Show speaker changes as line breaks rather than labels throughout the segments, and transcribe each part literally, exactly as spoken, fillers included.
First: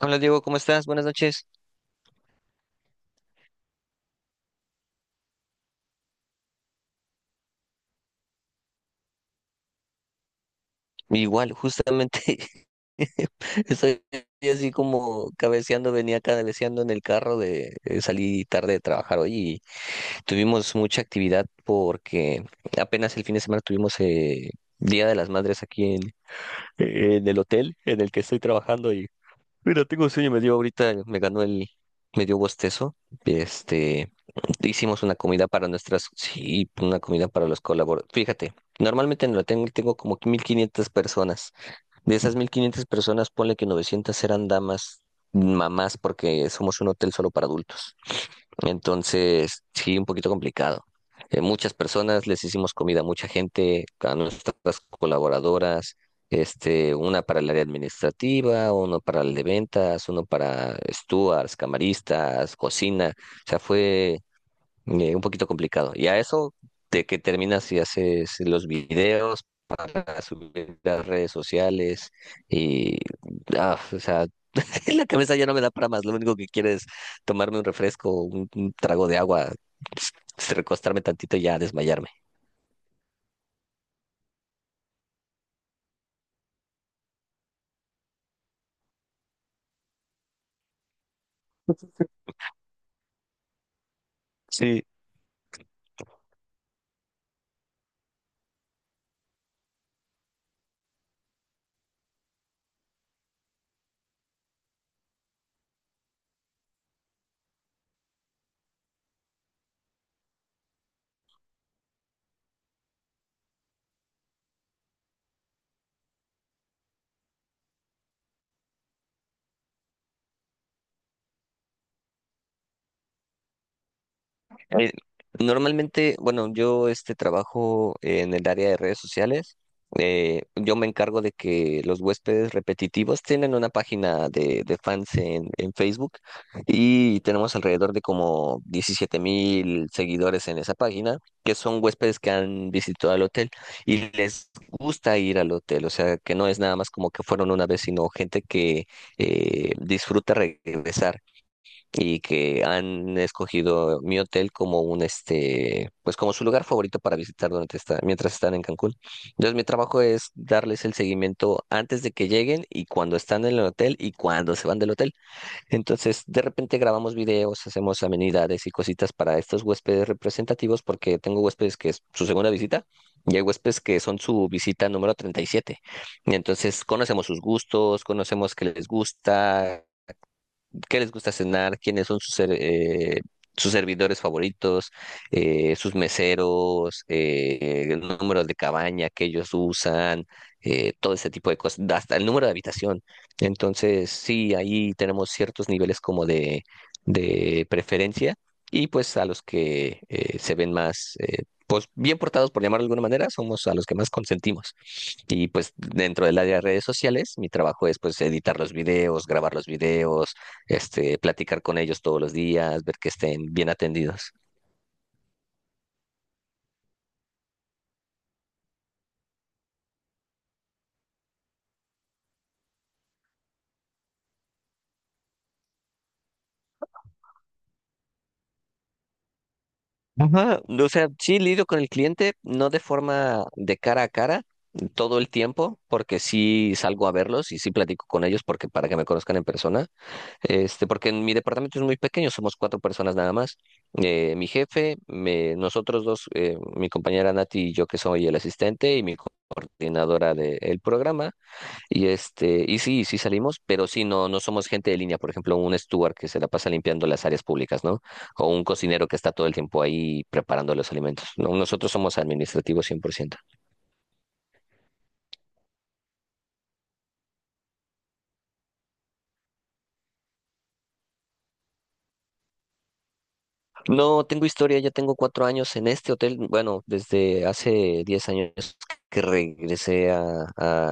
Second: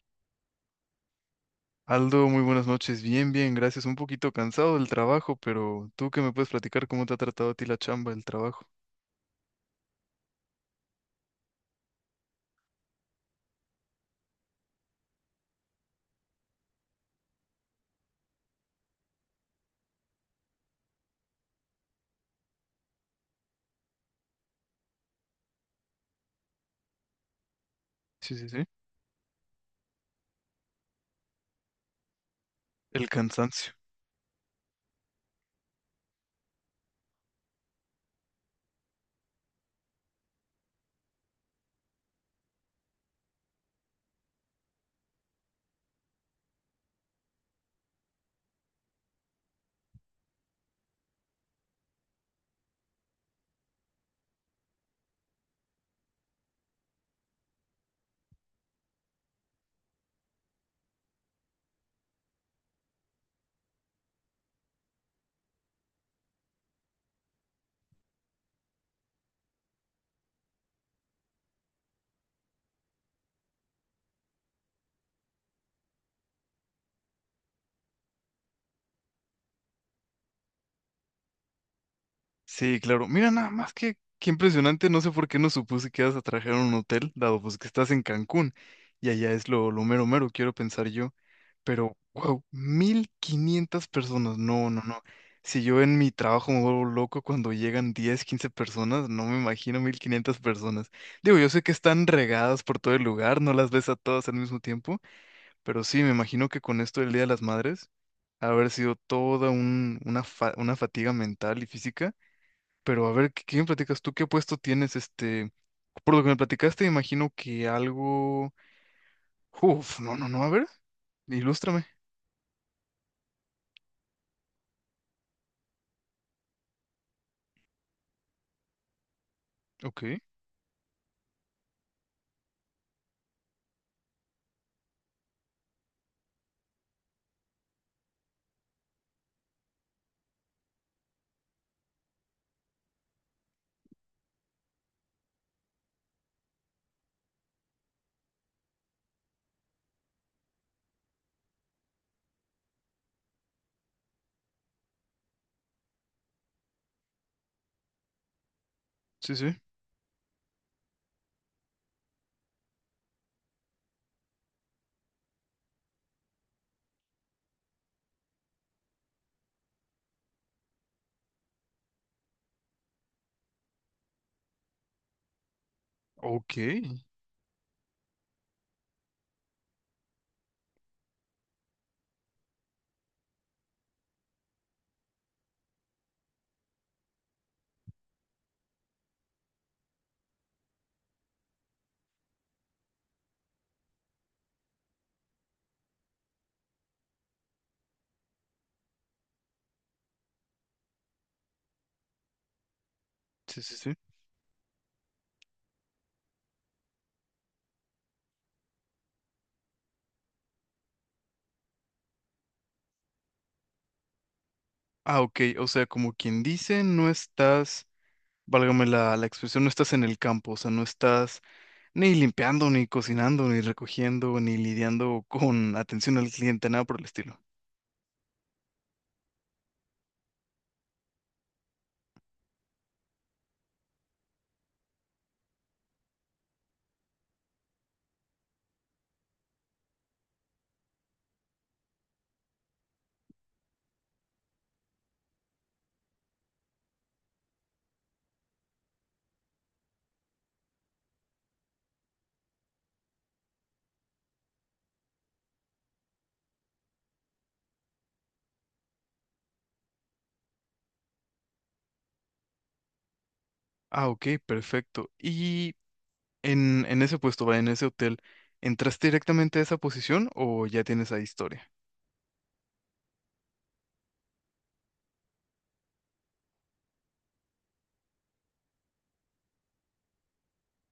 Hola Diego, ¿cómo estás? Buenas noches.
Aldo, muy buenas noches. Bien, bien, gracias. Un poquito cansado del trabajo, pero tú que me puedes platicar cómo te ha tratado a ti la chamba, el trabajo.
Igual, justamente estoy así como cabeceando, venía cabeceando en el carro de eh, salí tarde de trabajar hoy y tuvimos mucha actividad porque apenas el fin de semana tuvimos eh, Día de las Madres aquí en, en el hotel en el que
Sí,
estoy
sí, sí.
trabajando y. Mira, tengo sueño, me dio ahorita, me ganó el, me dio bostezo.
El cansancio.
Este, Hicimos una comida para nuestras, sí, una comida para los colaboradores. Fíjate, normalmente no la tengo, tengo como que mil quinientas personas. De esas mil quinientas personas, ponle que novecientas eran damas, mamás, porque somos un hotel solo para adultos. Entonces, sí, un poquito complicado. Eh, muchas personas, les hicimos comida a mucha gente, a nuestras colaboradoras, este, una para el área administrativa, uno para el de ventas, uno para stewards, camaristas, cocina. O sea, fue eh, un poquito complicado. Y a eso de que terminas y haces los videos para subir a las redes sociales y, ah, o sea, la cabeza ya no me da para más. Lo único que quiero es tomarme un refresco, un, un trago de agua, recostarme tantito y ya desmayarme.
Sí, claro. Mira, nada más que qué impresionante. No sé por qué no supuse que ibas a trabajar en un hotel, dado pues que estás en Cancún y allá es lo, lo mero mero, quiero pensar yo. Pero, wow, mil quinientas personas. No, no,
Sí.
no. Si yo en mi trabajo me vuelvo loco cuando llegan diez quince personas, no me imagino mil quinientas personas. Digo, yo sé que están regadas por todo el lugar, no las ves a todas al mismo tiempo, pero sí, me imagino que con esto del Día de las Madres, ha haber sido toda un- una, fa- una fatiga mental y física. Pero a ver, ¿qué, qué me platicas tú? ¿Qué puesto tienes? Este, por lo que me platicaste, imagino que algo... Uf, no, no, no, a ver, ilústrame.
Eh, Normalmente, bueno, yo este trabajo en el área de redes sociales.
Ok,
Eh, yo me encargo de que los huéspedes repetitivos tienen una página de, de fans en, en Facebook y tenemos alrededor de como diecisiete mil seguidores en esa página, que son huéspedes que han visitado el hotel y les gusta ir al hotel. O sea, que no es nada más como que fueron una vez, sino gente que eh, disfruta regresar y que han escogido mi hotel como un este, pues como su lugar favorito para visitar durante esta, mientras están en Cancún.
sí,
Entonces,
sí.
mi trabajo es darles el seguimiento antes de que lleguen y cuando están en el hotel y cuando se van del hotel. Entonces, de repente grabamos videos, hacemos amenidades y cositas para estos huéspedes representativos porque tengo huéspedes que es su segunda visita. Y hay huéspedes que son su visita número treinta y siete. Y siete. Y
Ok,
entonces
sí,
conocemos sus gustos, conocemos qué les gusta, qué les gusta cenar, quiénes son sus, ser- eh, sus servidores favoritos, eh, sus meseros, eh, el número de cabaña que ellos usan, eh, todo ese tipo de cosas, hasta el número de habitación. Entonces, sí, ahí tenemos ciertos niveles como de, de preferencia y pues a los que eh, se ven más, eh, pues bien portados, por llamarlo de alguna manera,
sí,
somos a los
sí.
que más consentimos. Y pues dentro del área de redes sociales, mi trabajo es pues editar los videos, grabar los videos, este, platicar con ellos todos los días, ver que estén bien atendidos.
Ah, ok, o sea, como quien dice, no estás, válgame la, la expresión, no estás en el campo, o sea, no estás ni limpiando, ni cocinando, ni recogiendo, ni lidiando con atención al cliente, nada por el estilo.
Ajá, o sea, sí lidio con el cliente, no de forma de cara a cara todo el tiempo, porque sí salgo a verlos y sí platico con ellos porque para que me conozcan en persona, Este, porque en mi departamento es muy pequeño, somos cuatro personas nada más. Eh, mi jefe, me- nosotros dos, eh, mi compañera Nati y yo que soy el asistente y mi coordinadora del programa. Y este, y sí, sí salimos, pero sí no, no somos gente de línea, por ejemplo, un steward que se la pasa limpiando las áreas públicas, ¿no? O un cocinero que está todo el tiempo ahí preparando los alimentos. No, nosotros somos administrativos cien por ciento.
Ah, ok, perfecto. ¿Y en, en ese puesto, va, en ese hotel, entraste directamente a esa posición o ya tienes ahí historia?
No tengo historia, ya tengo cuatro años en este hotel. Bueno, desde hace diez años que regresé a,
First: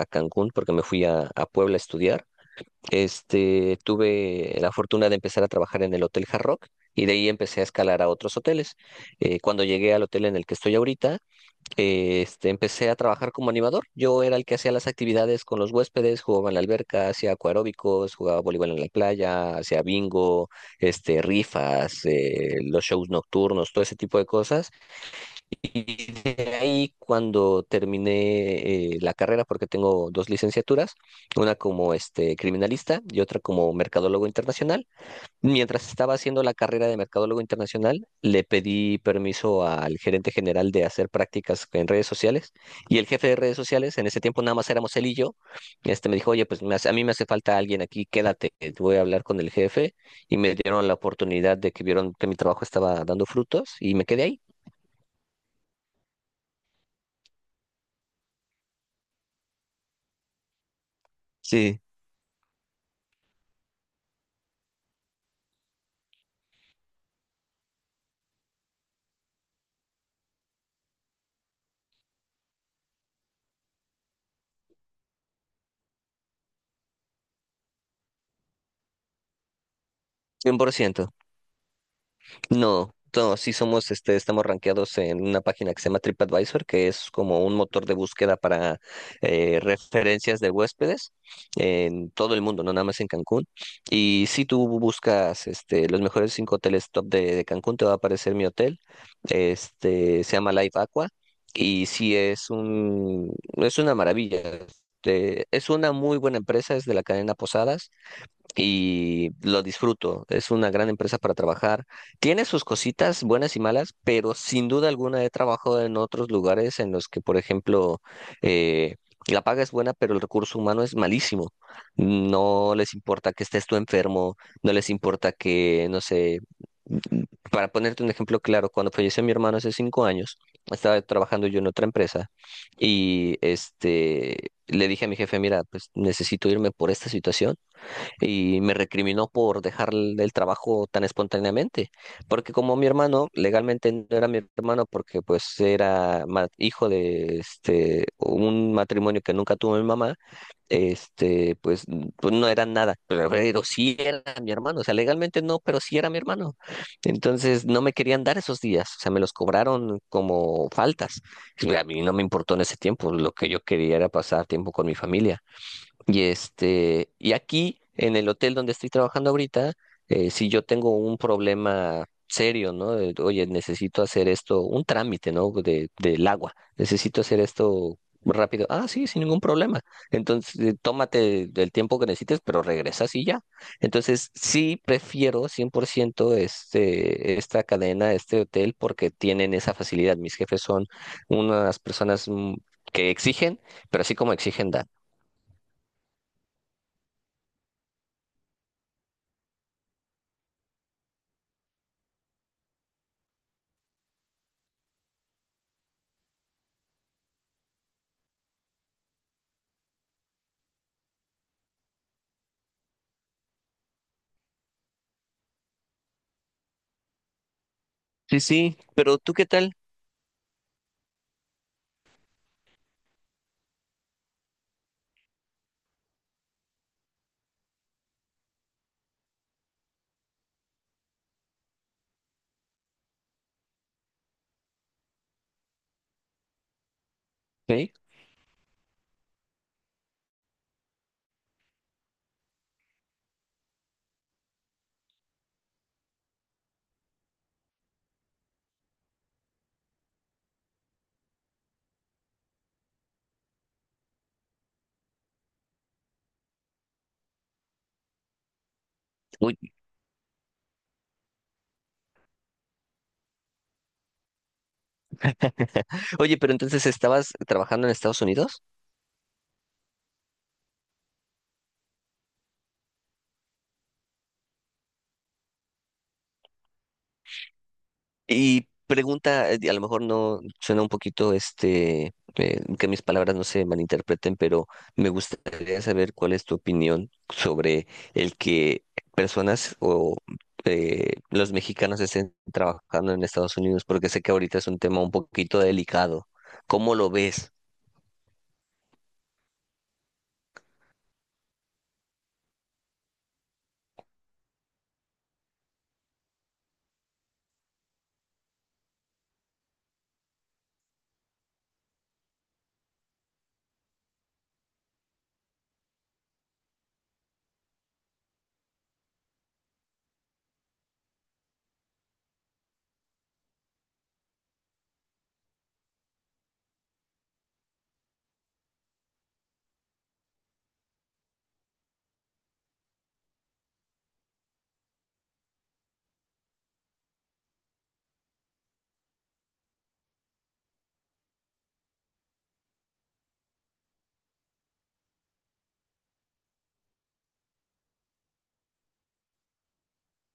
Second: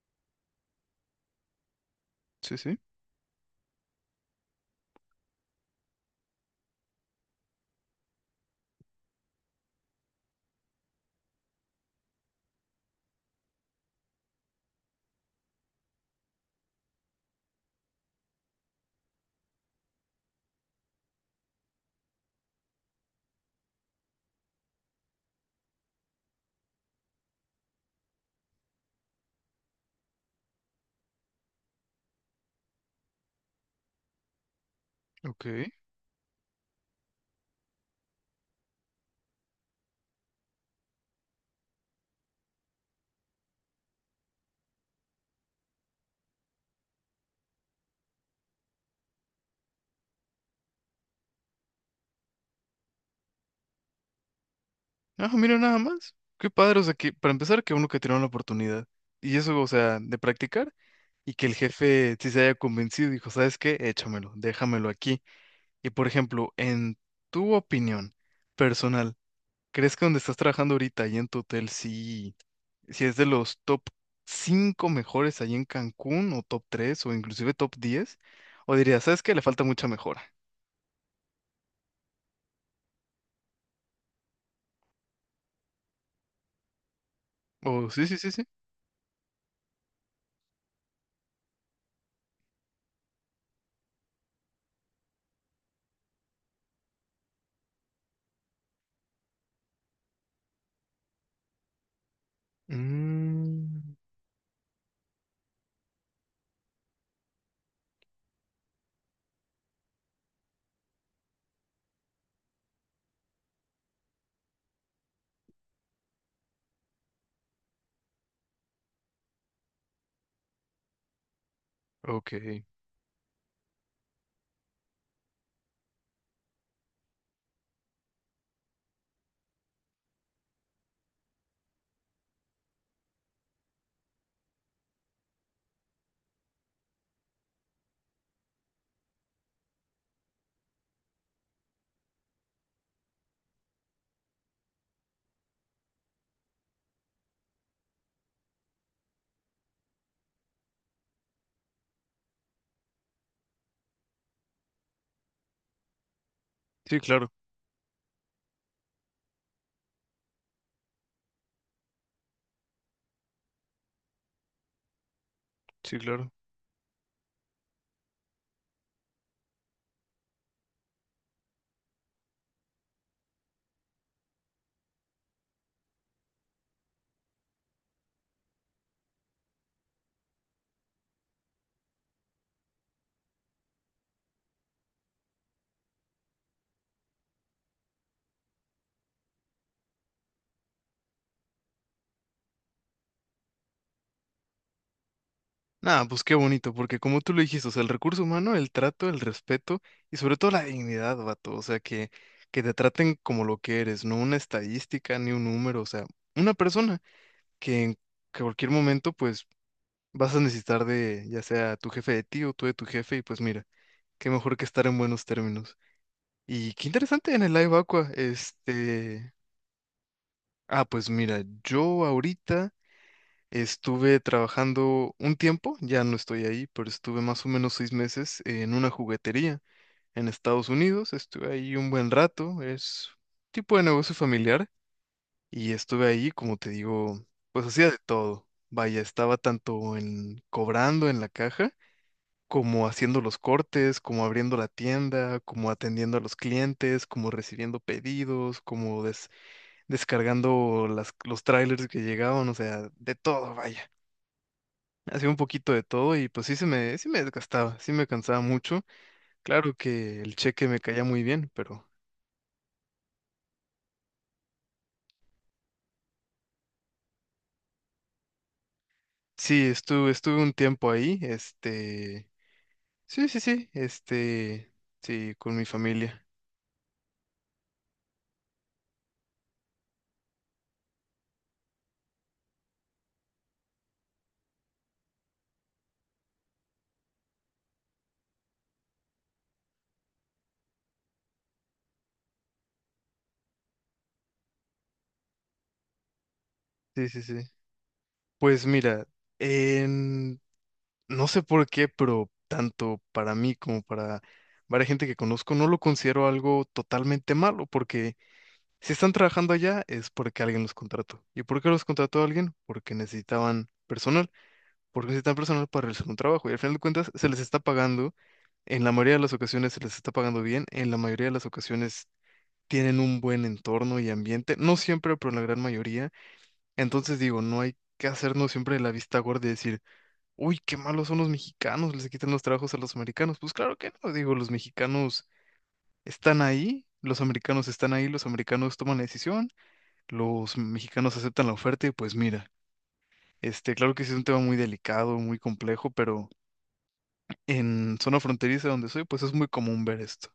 a Cancún porque me fui a, a Puebla a estudiar.
Sí, sí,
Este, tuve la fortuna de empezar a trabajar en el Hotel Hard Rock y de ahí empecé a escalar a otros hoteles. Eh, cuando llegué al hotel en el que estoy ahorita, eh, este, empecé a trabajar como animador. Yo era el que hacía las actividades con los huéspedes, jugaba en la alberca, hacía acuaróbicos, jugaba voleibol en la playa, hacía bingo, este, rifas, eh, los shows nocturnos, todo ese tipo de cosas. Y de ahí cuando terminé eh, la carrera, porque tengo dos licenciaturas, una como este, criminalista y otra como mercadólogo internacional.
ok.
Mientras estaba haciendo la carrera de mercadólogo internacional, le pedí permiso al gerente general de hacer prácticas en redes sociales y el jefe de redes sociales, en ese tiempo nada más éramos él y yo, este me dijo, oye, pues me hace- a mí me hace falta alguien aquí, quédate, eh, voy a hablar con el jefe y me dieron la oportunidad de que vieron que mi trabajo estaba dando frutos y me quedé ahí.
Ah, mira nada más. Qué padre, o sea, que para empezar, que uno que tiene la oportunidad. Y eso, o sea, de practicar. Y que el
Sí.
jefe sí se haya convencido, y dijo, ¿sabes qué? Échamelo, déjamelo aquí. Y por ejemplo, en tu opinión personal, ¿crees que donde estás trabajando ahorita, ahí en tu hotel, sí, sí es de los top cinco mejores ahí en Cancún, o top tres o inclusive top diez? ¿O dirías, ¿sabes qué? Le falta mucha mejora.
Cien por ciento. No, no, sí somos, este, estamos rankeados en una página que se llama TripAdvisor, que es como un motor
O
de
sí, sí, sí,
búsqueda
sí.
para eh, referencias de huéspedes en todo el mundo, no nada más en Cancún. Y si tú buscas este, los mejores cinco hoteles top de, de Cancún, te va a aparecer mi hotel, este, se llama Live Aqua, y sí es un,
Mm,
es una maravilla. Este, es una muy buena empresa, es de la cadena Posadas y lo disfruto. Es una gran empresa para trabajar. Tiene sus cositas buenas y malas, pero sin duda alguna he trabajado en otros lugares en los que, por ejemplo, eh, la paga es buena, pero el recurso humano es malísimo.
ok.
No les importa que estés tú enfermo, no les importa que, no sé, para ponerte un ejemplo claro, cuando falleció mi hermano hace cinco años, estaba trabajando yo en otra empresa y este le dije a mi jefe, mira, pues necesito irme por esta situación y me recriminó por dejar el el trabajo tan espontáneamente, porque como mi hermano, legalmente no era mi hermano porque pues era ma- hijo de este un matrimonio que nunca tuvo mi mamá, este pues, n- pues no era nada, pero, pero sí era mi hermano, o sea, legalmente no, pero sí era mi hermano.
Sí, claro,
Entonces no me querían dar esos días, o sea, me los cobraron como faltas. Y a mí no me importó en ese tiempo, lo que yo quería era pasar tiempo con mi familia.
sí,
Y
claro.
este, y aquí, en el hotel donde estoy trabajando ahorita, eh, si yo tengo un problema serio, ¿no? De, oye, necesito hacer esto, un trámite, ¿no? De, del agua, necesito hacer esto rápido. Ah, sí, sin ningún problema. Entonces, eh, tómate el tiempo que necesites, pero regresas y ya. Entonces, sí prefiero cien por ciento este, esta cadena, este hotel, porque tienen esa facilidad. Mis jefes son unas personas mm, que exigen, pero así como exigen, dan.
Nada, pues qué bonito, porque como tú lo dijiste, o sea, el recurso humano, el trato, el respeto y sobre todo la dignidad, vato, o sea, que, que te traten como lo que eres, no una estadística ni un número, o sea, una persona que en cualquier momento pues vas a necesitar de ya sea tu jefe de ti o tú de tu jefe y pues mira, qué mejor que estar en buenos términos. Y qué interesante en el Live Aqua,
Sí, sí, pero ¿tú
este...
qué tal?
Ah, pues mira, yo ahorita... Estuve trabajando un tiempo, ya no estoy ahí, pero estuve más o menos seis meses en una juguetería en Estados Unidos. Estuve ahí un buen rato, es tipo de negocio familiar y estuve ahí, como te digo, pues hacía
¿Ok?
de todo. Vaya, estaba tanto en cobrando en la caja, como haciendo los cortes, como abriendo la tienda, como atendiendo a los clientes, como recibiendo pedidos, como des- descargando las- los trailers que llegaban, o sea, de todo, vaya. Hacía un poquito de todo y pues sí se me, sí me desgastaba, sí me cansaba mucho.
Uy.
Claro que el cheque me caía muy bien, pero
Oye, pero entonces estabas trabajando en Estados Unidos
sí, estuve, estuve un tiempo ahí, este, sí, sí, sí, este, sí, con mi familia.
y pregunta, eh, a lo mejor no suena un poquito este, eh, que mis palabras no se malinterpreten, pero me gustaría saber cuál es tu opinión sobre el que personas o eh, los mexicanos estén trabajando en Estados Unidos, porque sé que ahorita es un tema un poquito delicado. ¿Cómo
Sí,
lo
sí, sí.
ves?
Pues mira, en- no sé por qué, pero tanto para mí como para varias gente que conozco, no lo considero algo totalmente malo, porque si están trabajando allá es porque alguien los contrató. ¿Y por qué los contrató alguien? Porque necesitaban personas. ¿Por qué es tan personal para realizar un trabajo? Y al final de cuentas se les está pagando, en la mayoría de las ocasiones se les está pagando bien, en la mayoría de las ocasiones tienen un buen entorno y ambiente, no siempre, pero en la gran mayoría. Entonces digo, no hay que hacernos siempre la vista gorda y decir, uy, qué malos son los mexicanos, les quitan los trabajos a los americanos. Pues claro que no, digo, los mexicanos están ahí, los americanos están ahí, los americanos toman la decisión, los mexicanos aceptan la oferta y pues mira. Este, claro que sí es un tema muy delicado, muy complejo, pero en zona fronteriza donde soy, pues es muy común ver esto.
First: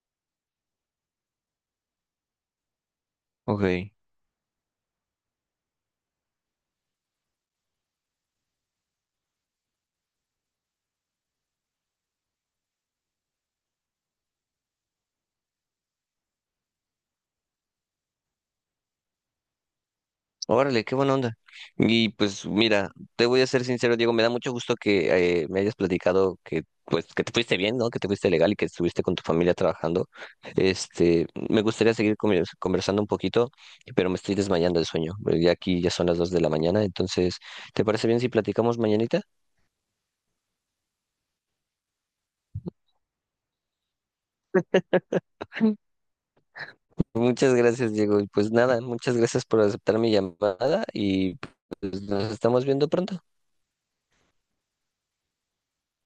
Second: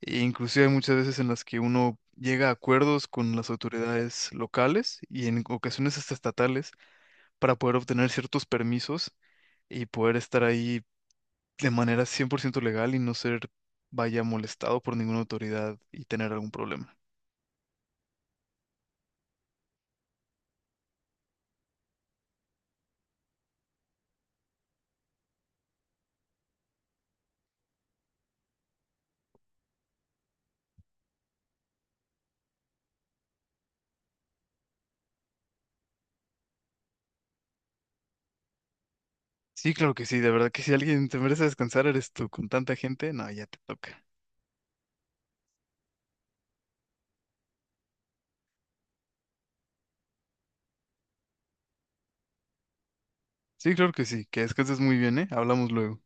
E inclusive hay muchas veces en las que uno llega a acuerdos con las
Ok.
autoridades locales y en ocasiones hasta estatales para poder obtener ciertos permisos y poder estar ahí de manera cien por ciento legal y no ser, vaya, molestado por ninguna autoridad y tener algún problema.
Órale, qué buena onda. Y pues mira, te voy a ser sincero, Diego, me da mucho gusto que eh, me hayas platicado que pues que te fuiste bien, ¿no? Que te fuiste legal y que estuviste con tu familia trabajando. Este, me gustaría seguir conver- conversando un poquito, pero me estoy desmayando de sueño. Pues, ya aquí ya son las dos de la mañana, entonces, ¿te parece bien si platicamos mañanita?
Sí, claro que sí, de verdad que si alguien te merece descansar, eres tú, con tanta gente, no, ya te toca.
Muchas gracias, Diego. Y pues nada, muchas gracias por aceptar mi llamada y pues nos estamos viendo pronto.
Sí, claro que sí, que descanses muy bien, ¿eh? Hablamos luego.